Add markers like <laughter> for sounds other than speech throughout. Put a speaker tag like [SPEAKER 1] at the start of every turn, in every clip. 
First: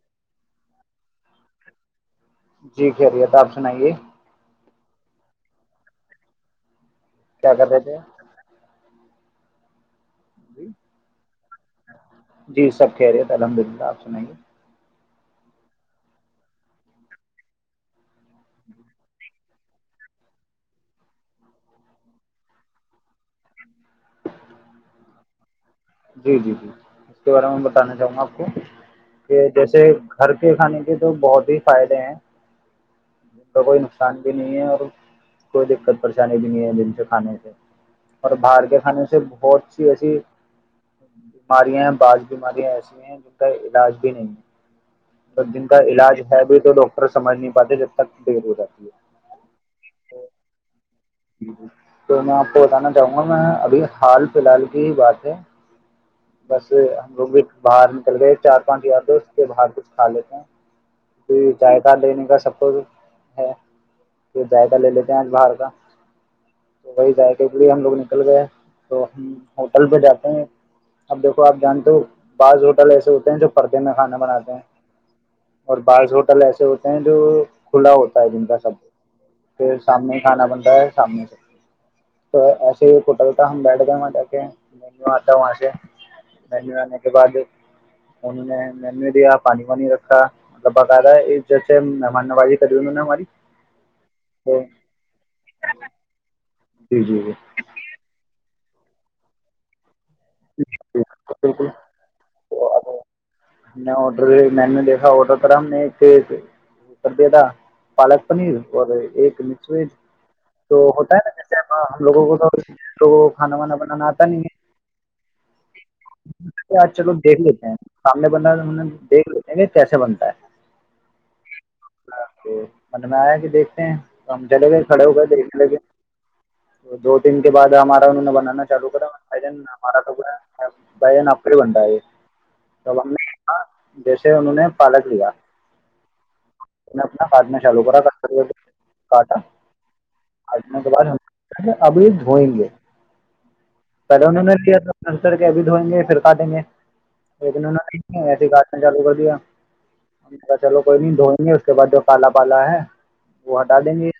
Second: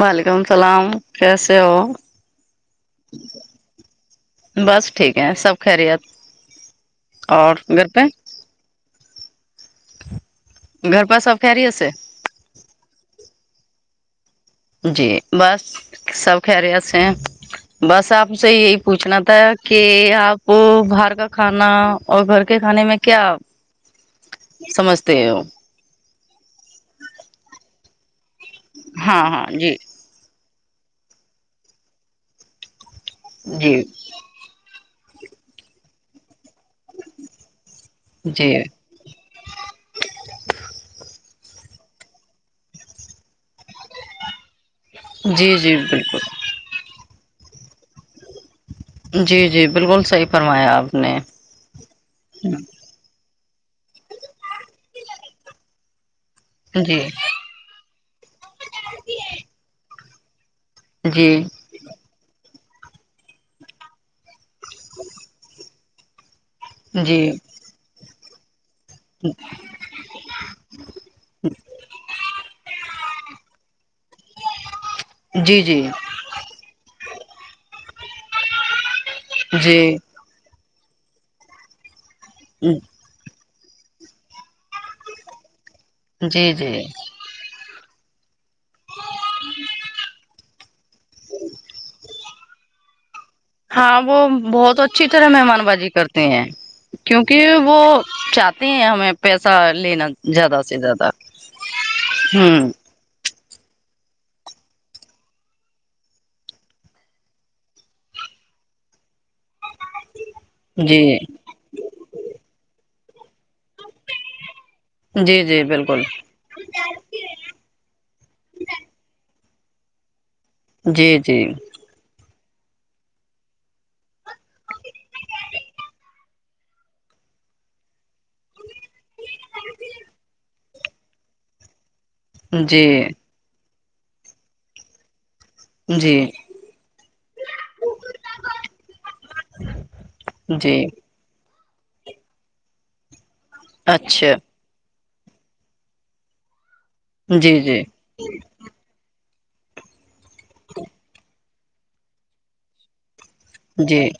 [SPEAKER 1] وعلیکم السلام کیسے ہو
[SPEAKER 2] جی خیریت آپ سنائیے
[SPEAKER 1] بس ٹھیک ہے سب خیریت
[SPEAKER 2] کیا
[SPEAKER 1] اور
[SPEAKER 2] کر رہے
[SPEAKER 1] گیر
[SPEAKER 2] تھے
[SPEAKER 1] پہ <unintelligible> ا <inaudible>
[SPEAKER 2] جی سب خیریت الحمدلہ آپ نہیںے <unintelligible>
[SPEAKER 1] جی بس سب خریت سے ہیں بس آپ سے یہی پوچھنا تھا کہ آپ باہر کا کھانا اور گھر کے کھانے میں کیا سمجھتے ہو
[SPEAKER 2] جی جی جی اس کے بارے میں بتانا چاہوں گا آپ
[SPEAKER 1] ہاں ہاں
[SPEAKER 2] کہ
[SPEAKER 1] جی
[SPEAKER 2] جیسے گھر کھانے کے تو بہت ہی فائدے ہیں ان کا کوئی
[SPEAKER 1] جی
[SPEAKER 2] نقصان بھی نہیں ہے اور کوئی دقت پریشانی جن سے کھانے سے اور
[SPEAKER 1] جی
[SPEAKER 2] باہر کے کھانے سے بہت سی ایسی
[SPEAKER 1] <inaudible>
[SPEAKER 2] بیماریاں ہیں بعض بیماریاں ایسی ہیں جو علاج بھی نہیں ہے م
[SPEAKER 1] جی
[SPEAKER 2] جن
[SPEAKER 1] جی
[SPEAKER 2] کا علاج
[SPEAKER 1] بالکل
[SPEAKER 2] ہے بھی تو ڈاکٹر سمجھ نہیں باتیں جب تک بےبود ہے
[SPEAKER 1] جی جی بالکل صحیح فرمایا آپ نے
[SPEAKER 2] <inaudible> ابھی حال فی الحال کی ہی بات ہے بس
[SPEAKER 1] جی
[SPEAKER 2] ہم لو بھی باہر چلے چار پانچ یاار دوست کے بھا کھیلے نہ
[SPEAKER 1] جی
[SPEAKER 2] کو جائد لینے کا سب اور ہے پھر ذائقہ لے لیتے ہیں آج باہر کا تو وہی
[SPEAKER 1] جی
[SPEAKER 2] جائے کہ بی ہم لوگ نے <inaudible> تو ہم ہوٹل پہ جاتے ہیں اب دیکھو آپ جانتے ہو بعض ہوٹل ایسے ہوتے ہیں جو پردے میں کھانا بناتے ہیں
[SPEAKER 1] جی
[SPEAKER 2] اور
[SPEAKER 1] جی
[SPEAKER 2] بعض ہوٹل ایسے ہوتے ہیں جو کھلا ہوتا دن کا سب پھر
[SPEAKER 1] جی
[SPEAKER 2] شامنے کھانا بنند ہے سامنے سے تو ایے کوٹ ہم بیٹھ گ وہاں ج کے میں آتا وہاں سے
[SPEAKER 1] جی
[SPEAKER 2] بھنے
[SPEAKER 1] جی
[SPEAKER 2] آنے کے بعد انہوں نے مینیو دیا پانی وانی رکھا بغاا یہ جیسے مان بجی <inaudible>
[SPEAKER 1] ہاں وہ بہت اچھی طرح مہمان بی کرتے ہیں
[SPEAKER 2] جی جی
[SPEAKER 1] کیکہ وہ چ ہیں ہمیں پیسہ لینا زیادہ سے
[SPEAKER 2] جی
[SPEAKER 1] زیادہ
[SPEAKER 2] بالکل
[SPEAKER 1] ہوں
[SPEAKER 2] تو اب ہم نے آڈر مینو دیکھا آڈر کرا ہم نے ایک وہ کر دیا تھا پالک پنیر اور ایک س تو
[SPEAKER 1] جی
[SPEAKER 2] ہوتا ہے نا جیسے ہم لوگوں کو تو تو کھانا وانا بنانا آتا نہیں
[SPEAKER 1] جی جی بالکل
[SPEAKER 2] بندہ نے دیک نہیں کیسے بنتا ہے
[SPEAKER 1] جی جی
[SPEAKER 2] تو من میں آیا کہ دیکھتے ہیں ہم چلے گئے کھڑے ہو گئے دیکھنے ل گئے دو دن کے بعد ہمارا انہوں نے بنانا لوگ بھ جن مارا لوگ ہے بج ن اپری بنڈائے
[SPEAKER 1] جی
[SPEAKER 2] <inaudible> جیسے انہوں نے پالک لیا
[SPEAKER 1] جی
[SPEAKER 2] اپنا کاٹنا چالو کراٹاٹنے
[SPEAKER 1] جی
[SPEAKER 2] کے بعد ابھی دھوئیں گے پہلے
[SPEAKER 1] اچھا
[SPEAKER 2] انہوں نے کیا تھا انسر کے ابھی دھویں گے پھر کاٹیں گے
[SPEAKER 1] جی
[SPEAKER 2] اتن
[SPEAKER 1] جی
[SPEAKER 2] نہ ایسے کارشن چالو کر دیا چلو کوئی نہیں دھوئیں گے اس کے بعد جو کالا پالا ہے وہ ہٹا دیں
[SPEAKER 1] جی
[SPEAKER 2] گے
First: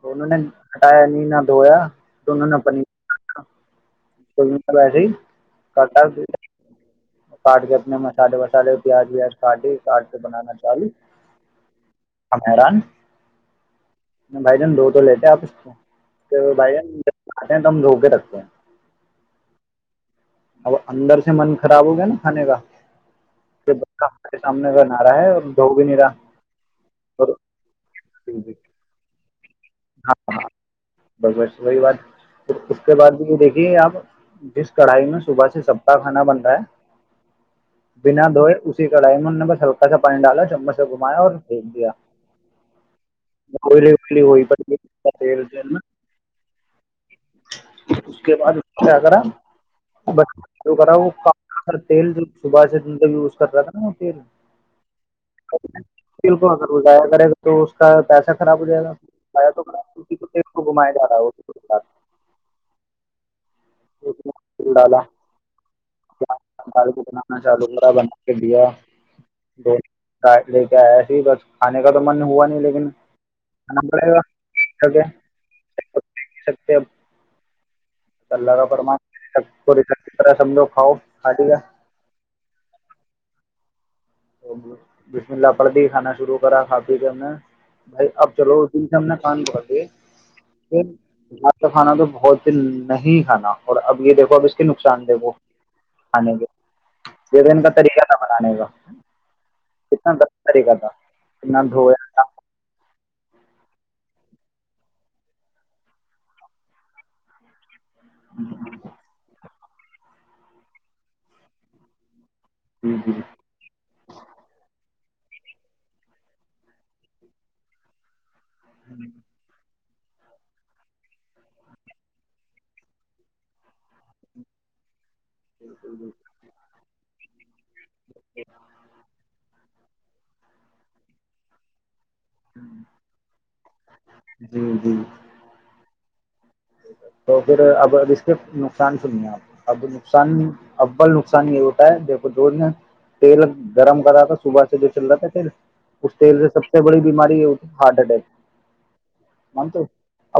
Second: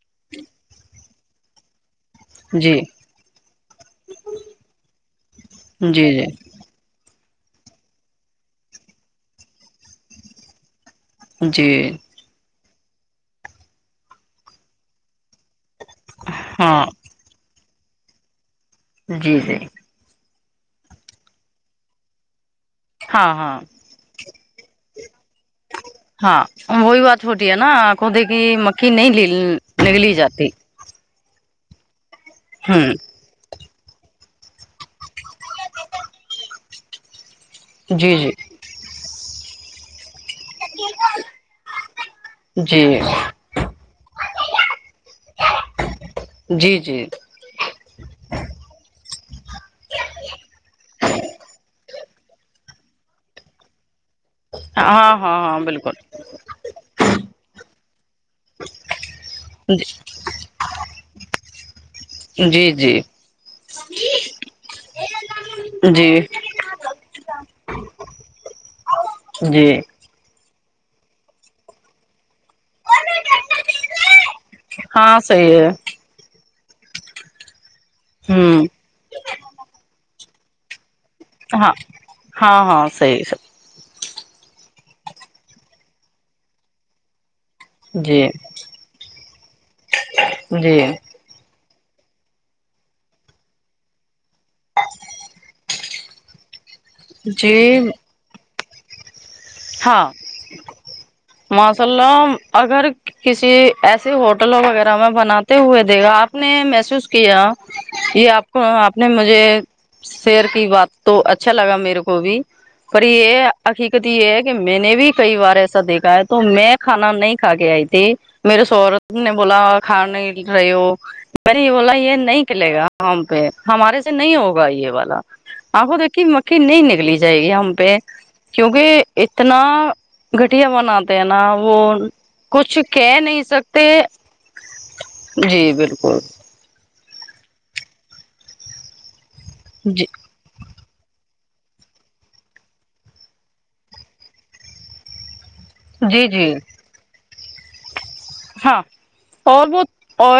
[SPEAKER 2] تو انہوں نے ہٹایا نہیں نا دویا دوں نے اپ
[SPEAKER 1] جی
[SPEAKER 2] ویسے ہی کرتا
[SPEAKER 1] جی جی
[SPEAKER 2] کاٹ کے اپنے مسالے وسالے پیاز ویاز کاٹی چار سے بنانا چالو
[SPEAKER 1] جی
[SPEAKER 2] ہ میران بھائی جان دو تو لیتے آپ اچا تو بھائی
[SPEAKER 1] ہاں
[SPEAKER 2] دھو کے رکھتے ہیں
[SPEAKER 1] جی جی
[SPEAKER 2] اب اندر سے من خراب ہو گیا نا کھانے کا
[SPEAKER 1] ہاں ہاں
[SPEAKER 2] کہ بچہ ہمارے سامنے کا نہا رہا ہے اور دھو بھی نہیں رہا
[SPEAKER 1] ہاں وہی بات
[SPEAKER 2] اور
[SPEAKER 1] چھوٹی ہے نا کوتے کہ مکھی نہیں لل نگلی
[SPEAKER 2] ہاں
[SPEAKER 1] جاتی
[SPEAKER 2] بس بس وہی بات پھر اس
[SPEAKER 1] ہوں
[SPEAKER 2] کے بعد بھی دیک یہ آب جس کڑھائی میں صبح سے سب کاہ کھانا بن رہا ہے
[SPEAKER 1] جی
[SPEAKER 2] بنا
[SPEAKER 1] جی
[SPEAKER 2] دھوئے اسی کڑھائی م ہلکا س پانی ڈالا چم سے گھمایا اور بھیج دیا
[SPEAKER 1] جی
[SPEAKER 2] گئلی الی وہی یر د میں
[SPEAKER 1] جی جی
[SPEAKER 2] اس کے بعد اس کرا ب جو کرا وہ تیل جو صبح سے دن کا یوز کر رہا تھا نا وہ تیل
[SPEAKER 1] ہاں ہاں ہاں بالکل
[SPEAKER 2] بالک اگر وہ جایا کرے گا تو س پ خراب ہو جا تو ک کو گھمیا جا رہا ہے
[SPEAKER 1] جی جی
[SPEAKER 2] ہو <inaudible>
[SPEAKER 1] جی
[SPEAKER 2] ال کو بنانا چاہ لا بنا کے دیا
[SPEAKER 1] جی
[SPEAKER 2] لیک ایسے ہی بچ کھے کا تو من ہوا نہیں لیکنا پڑے گا
[SPEAKER 1] ہاں صحیح ہے
[SPEAKER 2] اب اللہ کا
[SPEAKER 1] ہوں
[SPEAKER 2] فمانبک طرح سمجھو کاؤ
[SPEAKER 1] ہاں ہاں ہاں سی سب
[SPEAKER 2] تو بسم اللہ پڑ دی کانا شروع کرا کھا پی کر نے بھائی
[SPEAKER 1] جی
[SPEAKER 2] اب چلو اسی سام نے پان پر
[SPEAKER 1] جی
[SPEAKER 2] کا کھانا تو بہت دن نہیں کھانا اور اب یہ دیکھو ب اس کے نقصان دے وہ <inaudible> ایک دن کا
[SPEAKER 1] جی
[SPEAKER 2] طریقہ تھا بنانے کا
[SPEAKER 1] ہاں
[SPEAKER 2] کتنا غلط طریقہ تھا اتنا
[SPEAKER 1] ماشاء
[SPEAKER 2] دھویا
[SPEAKER 1] اللہ اگر کسی ایسے ہوٹل وغیرہ میں بناتے ہوئے دے گا آپ نے محسوس کیا یہ آپ کو آپ نے مجھے شیر کی بات تو اچھا لگا میرے کو بھی
[SPEAKER 2] جی
[SPEAKER 1] پر یہ عقیقتی یہ میں نے بھی کئی بار ایسا دیکھا ہے تو میں کھانا نہیں کھا کے آئی تھی میرے سہرب نے بولا کھا نہیں رہی ہو مری یہ والا یہ نہیں کلے گا ہم پہ ہمارے سے نہیں ہوگا یہ والا آو
[SPEAKER 2] جی
[SPEAKER 1] دیکی مکھی نہیں نکلی جائے گی پہ کیونکہ اتنا گھٹیا بناتے ہیں نا وہ کچھ کہہ نہیں سکتے
[SPEAKER 2] جی جی
[SPEAKER 1] جی بالکل
[SPEAKER 2] تو پھر اب اب اس کے نقصان سنیے آپ اب
[SPEAKER 1] جی
[SPEAKER 2] نقصان ابل نان آانی ہوتا ہے د تیل گرم کر رہا تھا صبح سے جو چل رہا ہے پھر اس
[SPEAKER 1] جی
[SPEAKER 2] تیل سے
[SPEAKER 1] جی
[SPEAKER 2] سب سے بڑی بیماری ہے ہارٹ اٹیک
[SPEAKER 1] ہاں اور
[SPEAKER 2] مانتے
[SPEAKER 1] وہ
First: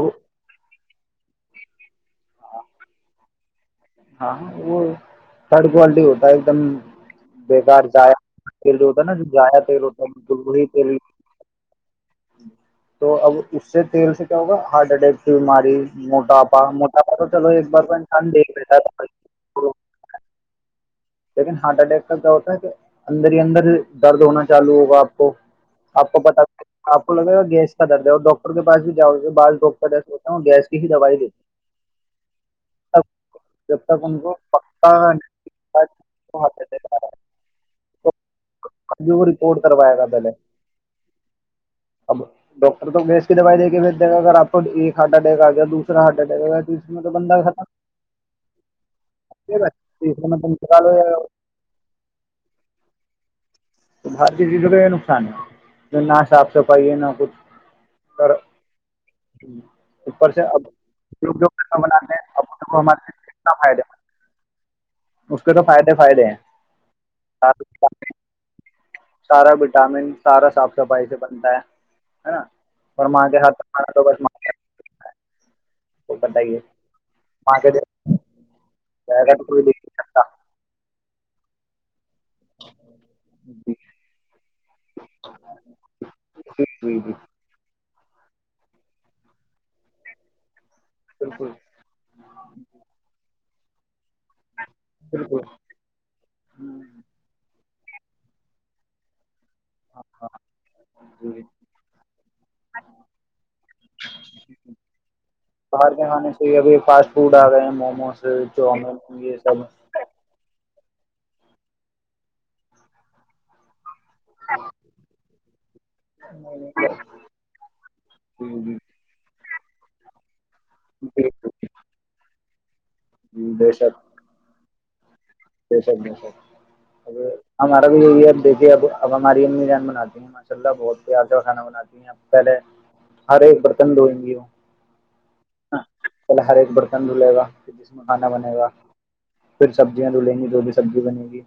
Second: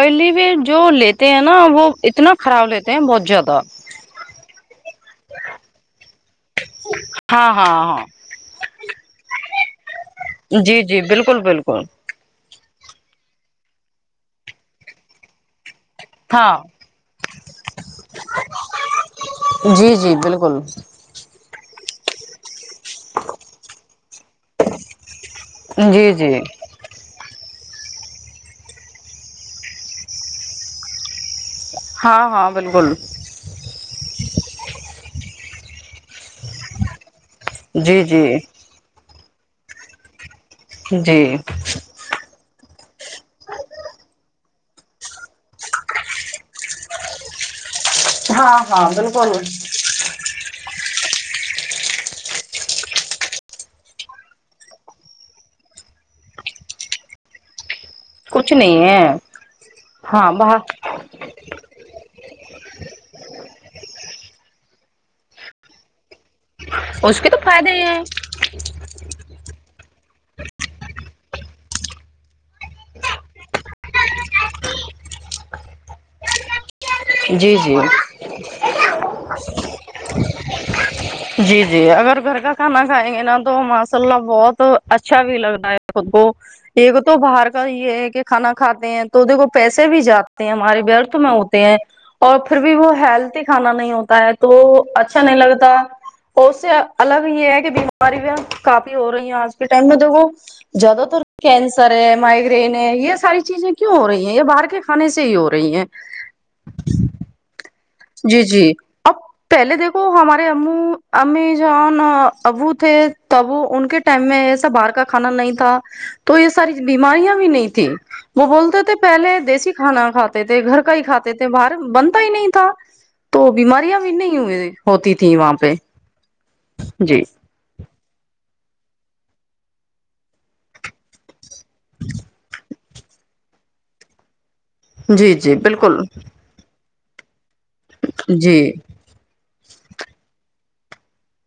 [SPEAKER 2] اب
[SPEAKER 1] بھی جو لی ہیں نا وہ اتنا خراب لیتے ہیں بہت زیادہ
[SPEAKER 2] ہاں ہاں وہ تھرڈ کوالٹی ہوتا ہے ایک دم
[SPEAKER 1] ہاں ہاں
[SPEAKER 2] بیکار
[SPEAKER 1] ہاں
[SPEAKER 2] جضایا تیل جو ہوتا ہے نا جضایا تیل ہوتا ہے بالکل وہی
[SPEAKER 1] جی
[SPEAKER 2] تیل
[SPEAKER 1] جی بالکل بالکل
[SPEAKER 2] تو اب اس سے تیل سے کیا ہوگا ہارٹ اٹیک کی بیماری مٹا
[SPEAKER 1] ہاں
[SPEAKER 2] پا موٹا پاس تو تو ایک بار پ چھان د م
[SPEAKER 1] جی جی بالکل
[SPEAKER 2] لیکن ہارٹ اٹیک کا کیا ہوتا ہے کہ اندر ہی اندر درد ہونا چالو ہوگا آپ
[SPEAKER 1] جی
[SPEAKER 2] کو
[SPEAKER 1] جی
[SPEAKER 2] پتپ لگے گا گیس کا درد ہے اور ڈاکٹر کے پس بھی جاؤ بعس ڈاکٹر جس ہوتا ہیں وہ گیس کی ہی دوائی دیتے
[SPEAKER 1] ہاں ہاں بالکل
[SPEAKER 2] ہیں جب تک ان کو پکا ب ب ایسے کر رہا ہے
[SPEAKER 1] جی جی
[SPEAKER 2] جو رپورٹ کروائے گا پہلے
[SPEAKER 1] جی
[SPEAKER 2] اب ڈاکٹر تو گیس کی دوائی دے کے بھیج د گا اگر آپ کو ایک ہارٹ اٹیک آ گیا دوسرا ہارٹ اٹیک آ گیا تو اس میں تو بندہ خراب
[SPEAKER 1] ہاں ہاں بالکل
[SPEAKER 2] یہناالو تو بھارتی چیزوں کا یہ نقصان ہے جو نہ صاف صفائی ہے نہ کچھ س
[SPEAKER 1] کچھ نہیں ہے
[SPEAKER 2] اپر
[SPEAKER 1] ہاں
[SPEAKER 2] سے اب
[SPEAKER 1] بہت
[SPEAKER 2] کامنا ہے اب تو کو مارک کتنا فائدا اس کے تو فائدے فائدے ہیں
[SPEAKER 1] اس کے تو
[SPEAKER 2] ا
[SPEAKER 1] فائدے ہی
[SPEAKER 2] سارا
[SPEAKER 1] ہیں
[SPEAKER 2] بچا وٹامن سارا صاف صفائی سے بنتا ہے نا اور ماں کے ہاتھکانا تو بس ماںات وہ بتائیے
[SPEAKER 1] جی
[SPEAKER 2] کے
[SPEAKER 1] جی
[SPEAKER 2] زیادہ تو کوئی دیکھ نہیں سکتا
[SPEAKER 1] جی جی اگر گھر کا کھانا کھائیں گے نا تو
[SPEAKER 2] جی
[SPEAKER 1] ماشاء اللہ بہت اچھا بھی لگتا ہے خود کو ایک
[SPEAKER 2] جی جی جی
[SPEAKER 1] تو باہر کا یہ ہے کھانا کاتے ہیں تو کو پیسے بھی جاتے ہیں ہمارے ورتھ میں
[SPEAKER 2] بالکل
[SPEAKER 1] ہوتے ہیں اور پھر بھی وہ ہیل کھانا نہیں ہوتا ہے تو اچھا نہیں
[SPEAKER 2] بالکل
[SPEAKER 1] لگتا اور اس سے الگ یہ ہے کہ ب ہماری بھی کافی ہو رہی ہیں آج ٹائم میں تو وہ
[SPEAKER 2] ہاں
[SPEAKER 1] زیادہ تر
[SPEAKER 2] جی
[SPEAKER 1] کینسر ہے مائگرین ہے یہ ساری چیزیں کیوں ہو رہی ہیں یہ باہر کے کھانے سے ہی ہو رہی ہیں
[SPEAKER 2] بھی فاسٹ فوڈ آ گئے ہیں موم
[SPEAKER 1] جی جی اب پہلے دیکھو ہمارے امی جان ابو تھے تب وہ ان کے ٹائم میں ایسا باہر کا کھانا نہیں تھا تو یہ ساری بیماریاں بھی نہیں تیں وہ
[SPEAKER 2] جی جی
[SPEAKER 1] بولتے تھے پہلے دیسی ک کانا کت تھے گھر کا ہی
[SPEAKER 2] جی
[SPEAKER 1] کاتے تھے باہر
[SPEAKER 2] جی،
[SPEAKER 1] بنتا ہی نہیں تو تو بیماریا بھی نہیں ہوئے ہوتی تھیں وہاں
[SPEAKER 2] د
[SPEAKER 1] پہ
[SPEAKER 2] سک د سک
[SPEAKER 1] جی
[SPEAKER 2] ہمارا بھی ایریا دیکھ اب ہماری جان مناتی ہیں ماشاء اللہ بہت پیار کھانا بناتی ہیں ا پہلے ہرے برتن دھوئیں گے وہ
[SPEAKER 1] جی جی بالکل
[SPEAKER 2] چنڈ لے گا جس میں کھانا بنے
[SPEAKER 1] جی
[SPEAKER 2] گا پھر سبزیا دولیا جو بھی سبزی بنے گی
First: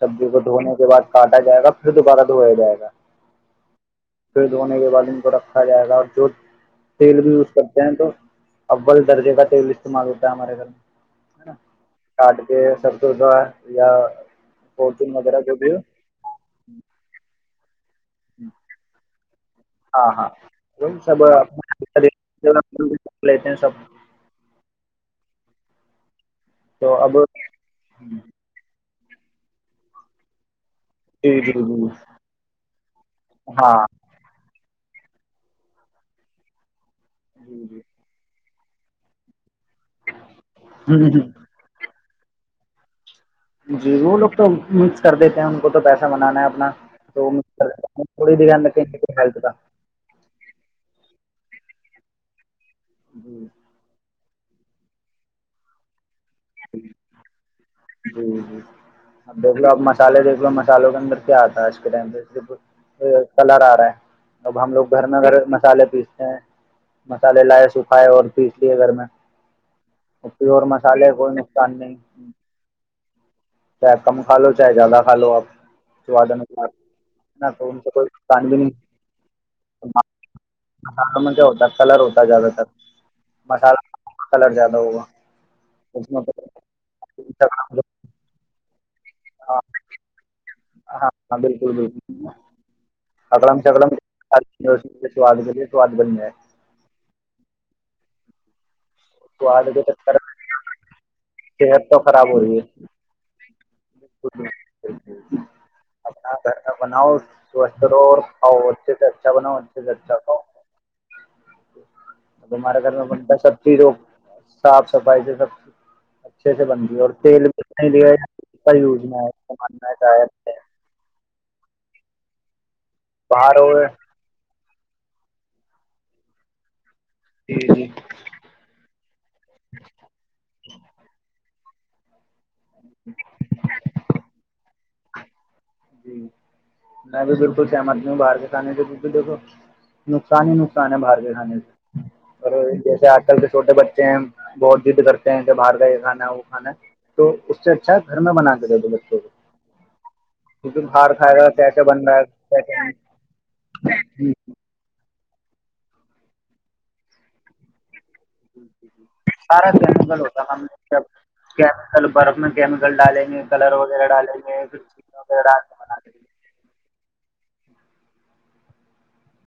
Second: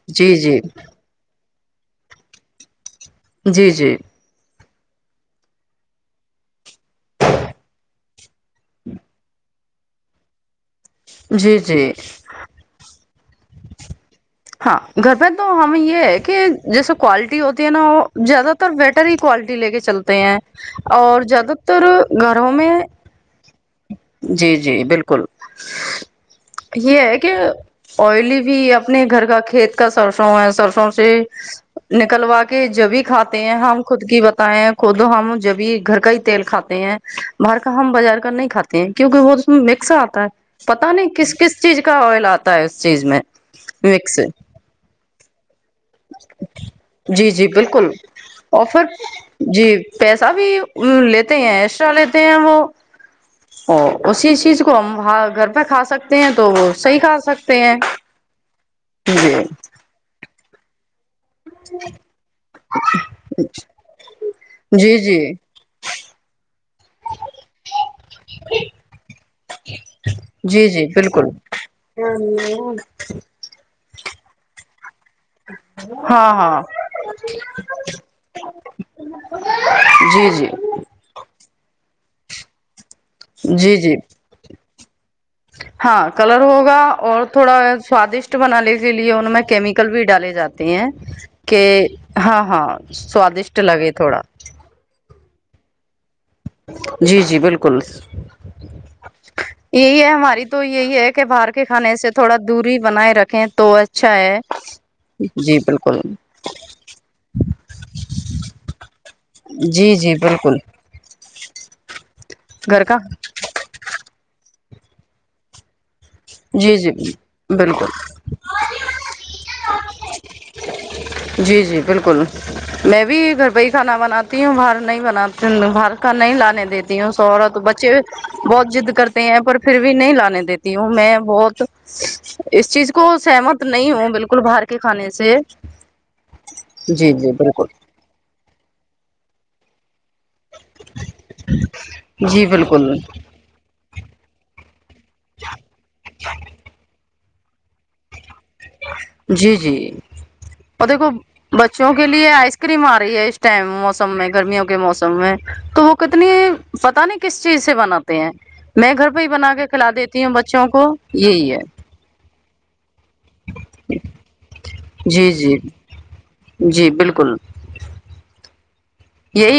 [SPEAKER 2] سبزی
[SPEAKER 1] جی
[SPEAKER 2] کو
[SPEAKER 1] جی
[SPEAKER 2] دھونے کے بعد کاٹا جائے گا پھر دوبارہ دوایا جائے گا
[SPEAKER 1] جی جی
[SPEAKER 2] پھر دھونے کے بعد ان کو رکھا جائے گا اور جو تیل بھی یوز کرتے ہیں تو اول درجے کا تیل استعمال ہوتا ہے ہمارے گھر میں نا
[SPEAKER 1] جی جی
[SPEAKER 2] کاٹ کے سب دور دوار یا
[SPEAKER 1] ہاں گھر
[SPEAKER 2] فورچون
[SPEAKER 1] پہ
[SPEAKER 2] وغیرہ
[SPEAKER 1] تو
[SPEAKER 2] جو بھی ہو
[SPEAKER 1] ہمیں یہ ہے کہ جیسے کوالٹی ہوتی ہے نا وہ زیادہ تر بیٹری لے کے
[SPEAKER 2] ہاں
[SPEAKER 1] چلتے
[SPEAKER 2] ہاں
[SPEAKER 1] ہیں
[SPEAKER 2] وہ
[SPEAKER 1] اور
[SPEAKER 2] سب
[SPEAKER 1] زیادہ تر گھروں میں
[SPEAKER 2] لیتے ہیں سب
[SPEAKER 1] جی جی بالکل <inaudible>
[SPEAKER 2] تو
[SPEAKER 1] یہ
[SPEAKER 2] اب
[SPEAKER 1] ہے کہ آئلی بھی آ اپنے گھر کا کھیت کا سرسوں ہے سرسوں سے
[SPEAKER 2] جی جی جی
[SPEAKER 1] نکلوا کے جبھی کھاتے ہیں
[SPEAKER 2] ہاں
[SPEAKER 1] ہم خود کی بتائے ہیں خود ہم جبھی گھر کا ہی تیل کھاتے ہیں باہر کا ہم
[SPEAKER 2] جی
[SPEAKER 1] بازار کر نہیں کاتے کیونکہ وہہت مکس آتا ہے پتا نہیں
[SPEAKER 2] جی
[SPEAKER 1] کس کس چیز کا آئل آتا ہے اس چیز میں
[SPEAKER 2] جی وہ
[SPEAKER 1] مکس
[SPEAKER 2] لوگ تو مکس کر دیتے ہیں ان کو تو پیسہ بنانا ہے اپنا تو
[SPEAKER 1] جی
[SPEAKER 2] وہ
[SPEAKER 1] جی
[SPEAKER 2] مس کر
[SPEAKER 1] بالکل
[SPEAKER 2] تھوڑیھیان رکھیں
[SPEAKER 1] آفر
[SPEAKER 2] ہیل کا
[SPEAKER 1] جی پیسہ بھی لیتے ہیں ایکسٹرا لیتے ہیں وہ
[SPEAKER 2] جی
[SPEAKER 1] ہاں اسی چیز کو ہم گھر پہ کھا سکتے ہیں تو وہ صحیح کھا سکتے سے
[SPEAKER 2] جی جی اب دیکھ لو اب مسالے دیکھ لو مسالوں کے اندر کیا آتا ہے آج کے ٹائم پ صرف کلر آ رہا ہے اب ہم لوگ
[SPEAKER 1] جی
[SPEAKER 2] گھر میں
[SPEAKER 1] جی
[SPEAKER 2] اھر مسالے پیستے ہیں مسالے لائے سکھائے اور پیس لیے گھر میں پیور
[SPEAKER 1] جی جی
[SPEAKER 2] مسالحے
[SPEAKER 1] بالکل
[SPEAKER 2] کوئی نقصان نہیں
[SPEAKER 1] <inaudible>
[SPEAKER 2] <inaudible> <inaudible> ک لو آپدا
[SPEAKER 1] ہاں ہاں
[SPEAKER 2] تو ان سے کوئیان بھی نہیں
[SPEAKER 1] جی جی
[SPEAKER 2] میں کیا ہوتا کلر ہوتا ہے زیادہ تر
[SPEAKER 1] جی جی
[SPEAKER 2] مسالہ کلر زیادہ ہوگا
[SPEAKER 1] ہاں کلر ہوگا اور تھوڑا سوادشٹ بناال کے لیے ان میں کیمیکل بھی ڈالے جاتے ہیں
[SPEAKER 2] ہاں
[SPEAKER 1] کہ
[SPEAKER 2] بالکل بالکل
[SPEAKER 1] ہاں ہاں سوادشٹ
[SPEAKER 2] اکڑم
[SPEAKER 1] لگے
[SPEAKER 2] چکڑم
[SPEAKER 1] تھوڑا
[SPEAKER 2] سواد بے سواد بنیا ہے
[SPEAKER 1] جی جی بالکل
[SPEAKER 2] سواد کے
[SPEAKER 1] یہی ہے
[SPEAKER 2] چکر
[SPEAKER 1] ہماری تو یہی ہے کہ باہر کے
[SPEAKER 2] صحت
[SPEAKER 1] کھانے
[SPEAKER 2] تو
[SPEAKER 1] سے
[SPEAKER 2] خراب
[SPEAKER 1] تھوڑا
[SPEAKER 2] ہو رہی ہے
[SPEAKER 1] دوری بنائے رکھیں تو <unintelligible> جی بالکل
[SPEAKER 2] اپنا گھر کا بناؤ سوستھ رہو اور کھاؤ اچھے سے اچھا بناؤ اچھے سے
[SPEAKER 1] جی جی
[SPEAKER 2] اچھا کھاؤ
[SPEAKER 1] بالکل
[SPEAKER 2] ج <unintelligible> تو ہمارے گھر میں بنتا سب چیز روگ صاف صفائی سے سب اچھے سے
[SPEAKER 1] جی
[SPEAKER 2] بن
[SPEAKER 1] جی
[SPEAKER 2] گی اور تیل بھی ات
[SPEAKER 1] بالکل
[SPEAKER 2] نہیں لے گ کا وجنا ہے کیا ماننا کا ہے
[SPEAKER 1] جی جی
[SPEAKER 2] <unintelligible>
[SPEAKER 1] بالکل میں بھی گھر
[SPEAKER 2] باہر
[SPEAKER 1] پہ
[SPEAKER 2] ہو
[SPEAKER 1] ہی کھانا بناتی ہوں باہر نہیں بناتے ہلکا نہیں لانے دیتے تی ہ سہرا تو
[SPEAKER 2] جی جی
[SPEAKER 1] بچے بہت جد کرتے ہیں پر پھر بھی نہیں لانے دیتی ہوں میں اچ <unintelligible> اس چیز کو سہمت نہیں ہو بالکل باہر کے کھانے سے
[SPEAKER 2] جی
[SPEAKER 1] جی
[SPEAKER 2] میں
[SPEAKER 1] جی
[SPEAKER 2] بھی بالکل سہمت نہی ہوں باہر کے کھانے سے بالکل دیکھو نقصان ہی نقصان ہے باہر کے کھانے سے
[SPEAKER 1] جی
[SPEAKER 2] اور
[SPEAKER 1] بالکل
[SPEAKER 2] جیسے آج کل کے چھوٹے بچے بہت کرتے ہیں کہ باہر کا یہ کھا ہے وہ کھا تو اس سے اچھا گھر میں بنانا
[SPEAKER 1] جی
[SPEAKER 2] بار کھائے گا کیسے
[SPEAKER 1] شو کے
[SPEAKER 2] بن رہا ہے
[SPEAKER 1] لیے آئس
[SPEAKER 2] کیسے
[SPEAKER 1] کریم آ
[SPEAKER 2] نہیں
[SPEAKER 1] رہی ہے اس ٹائم موسم میں گرمیوں کے موسم س میں تو وہ کتنی پتا نہیں کس چیز سے بنااتا
[SPEAKER 2] ج ج ج سارا کیمیکل
[SPEAKER 1] دیتی ہوں
[SPEAKER 2] ہوتا
[SPEAKER 1] بچوں
[SPEAKER 2] نے
[SPEAKER 1] کو یہی ہے
[SPEAKER 2] کیمیکل برف میں کیمیکل ڈالے کلر وغیرہ ڈالیں گے
[SPEAKER 1] جی
[SPEAKER 2] وغیرہ
[SPEAKER 1] جی
[SPEAKER 2] ڈالتے بے
[SPEAKER 1] جی بالکل یہی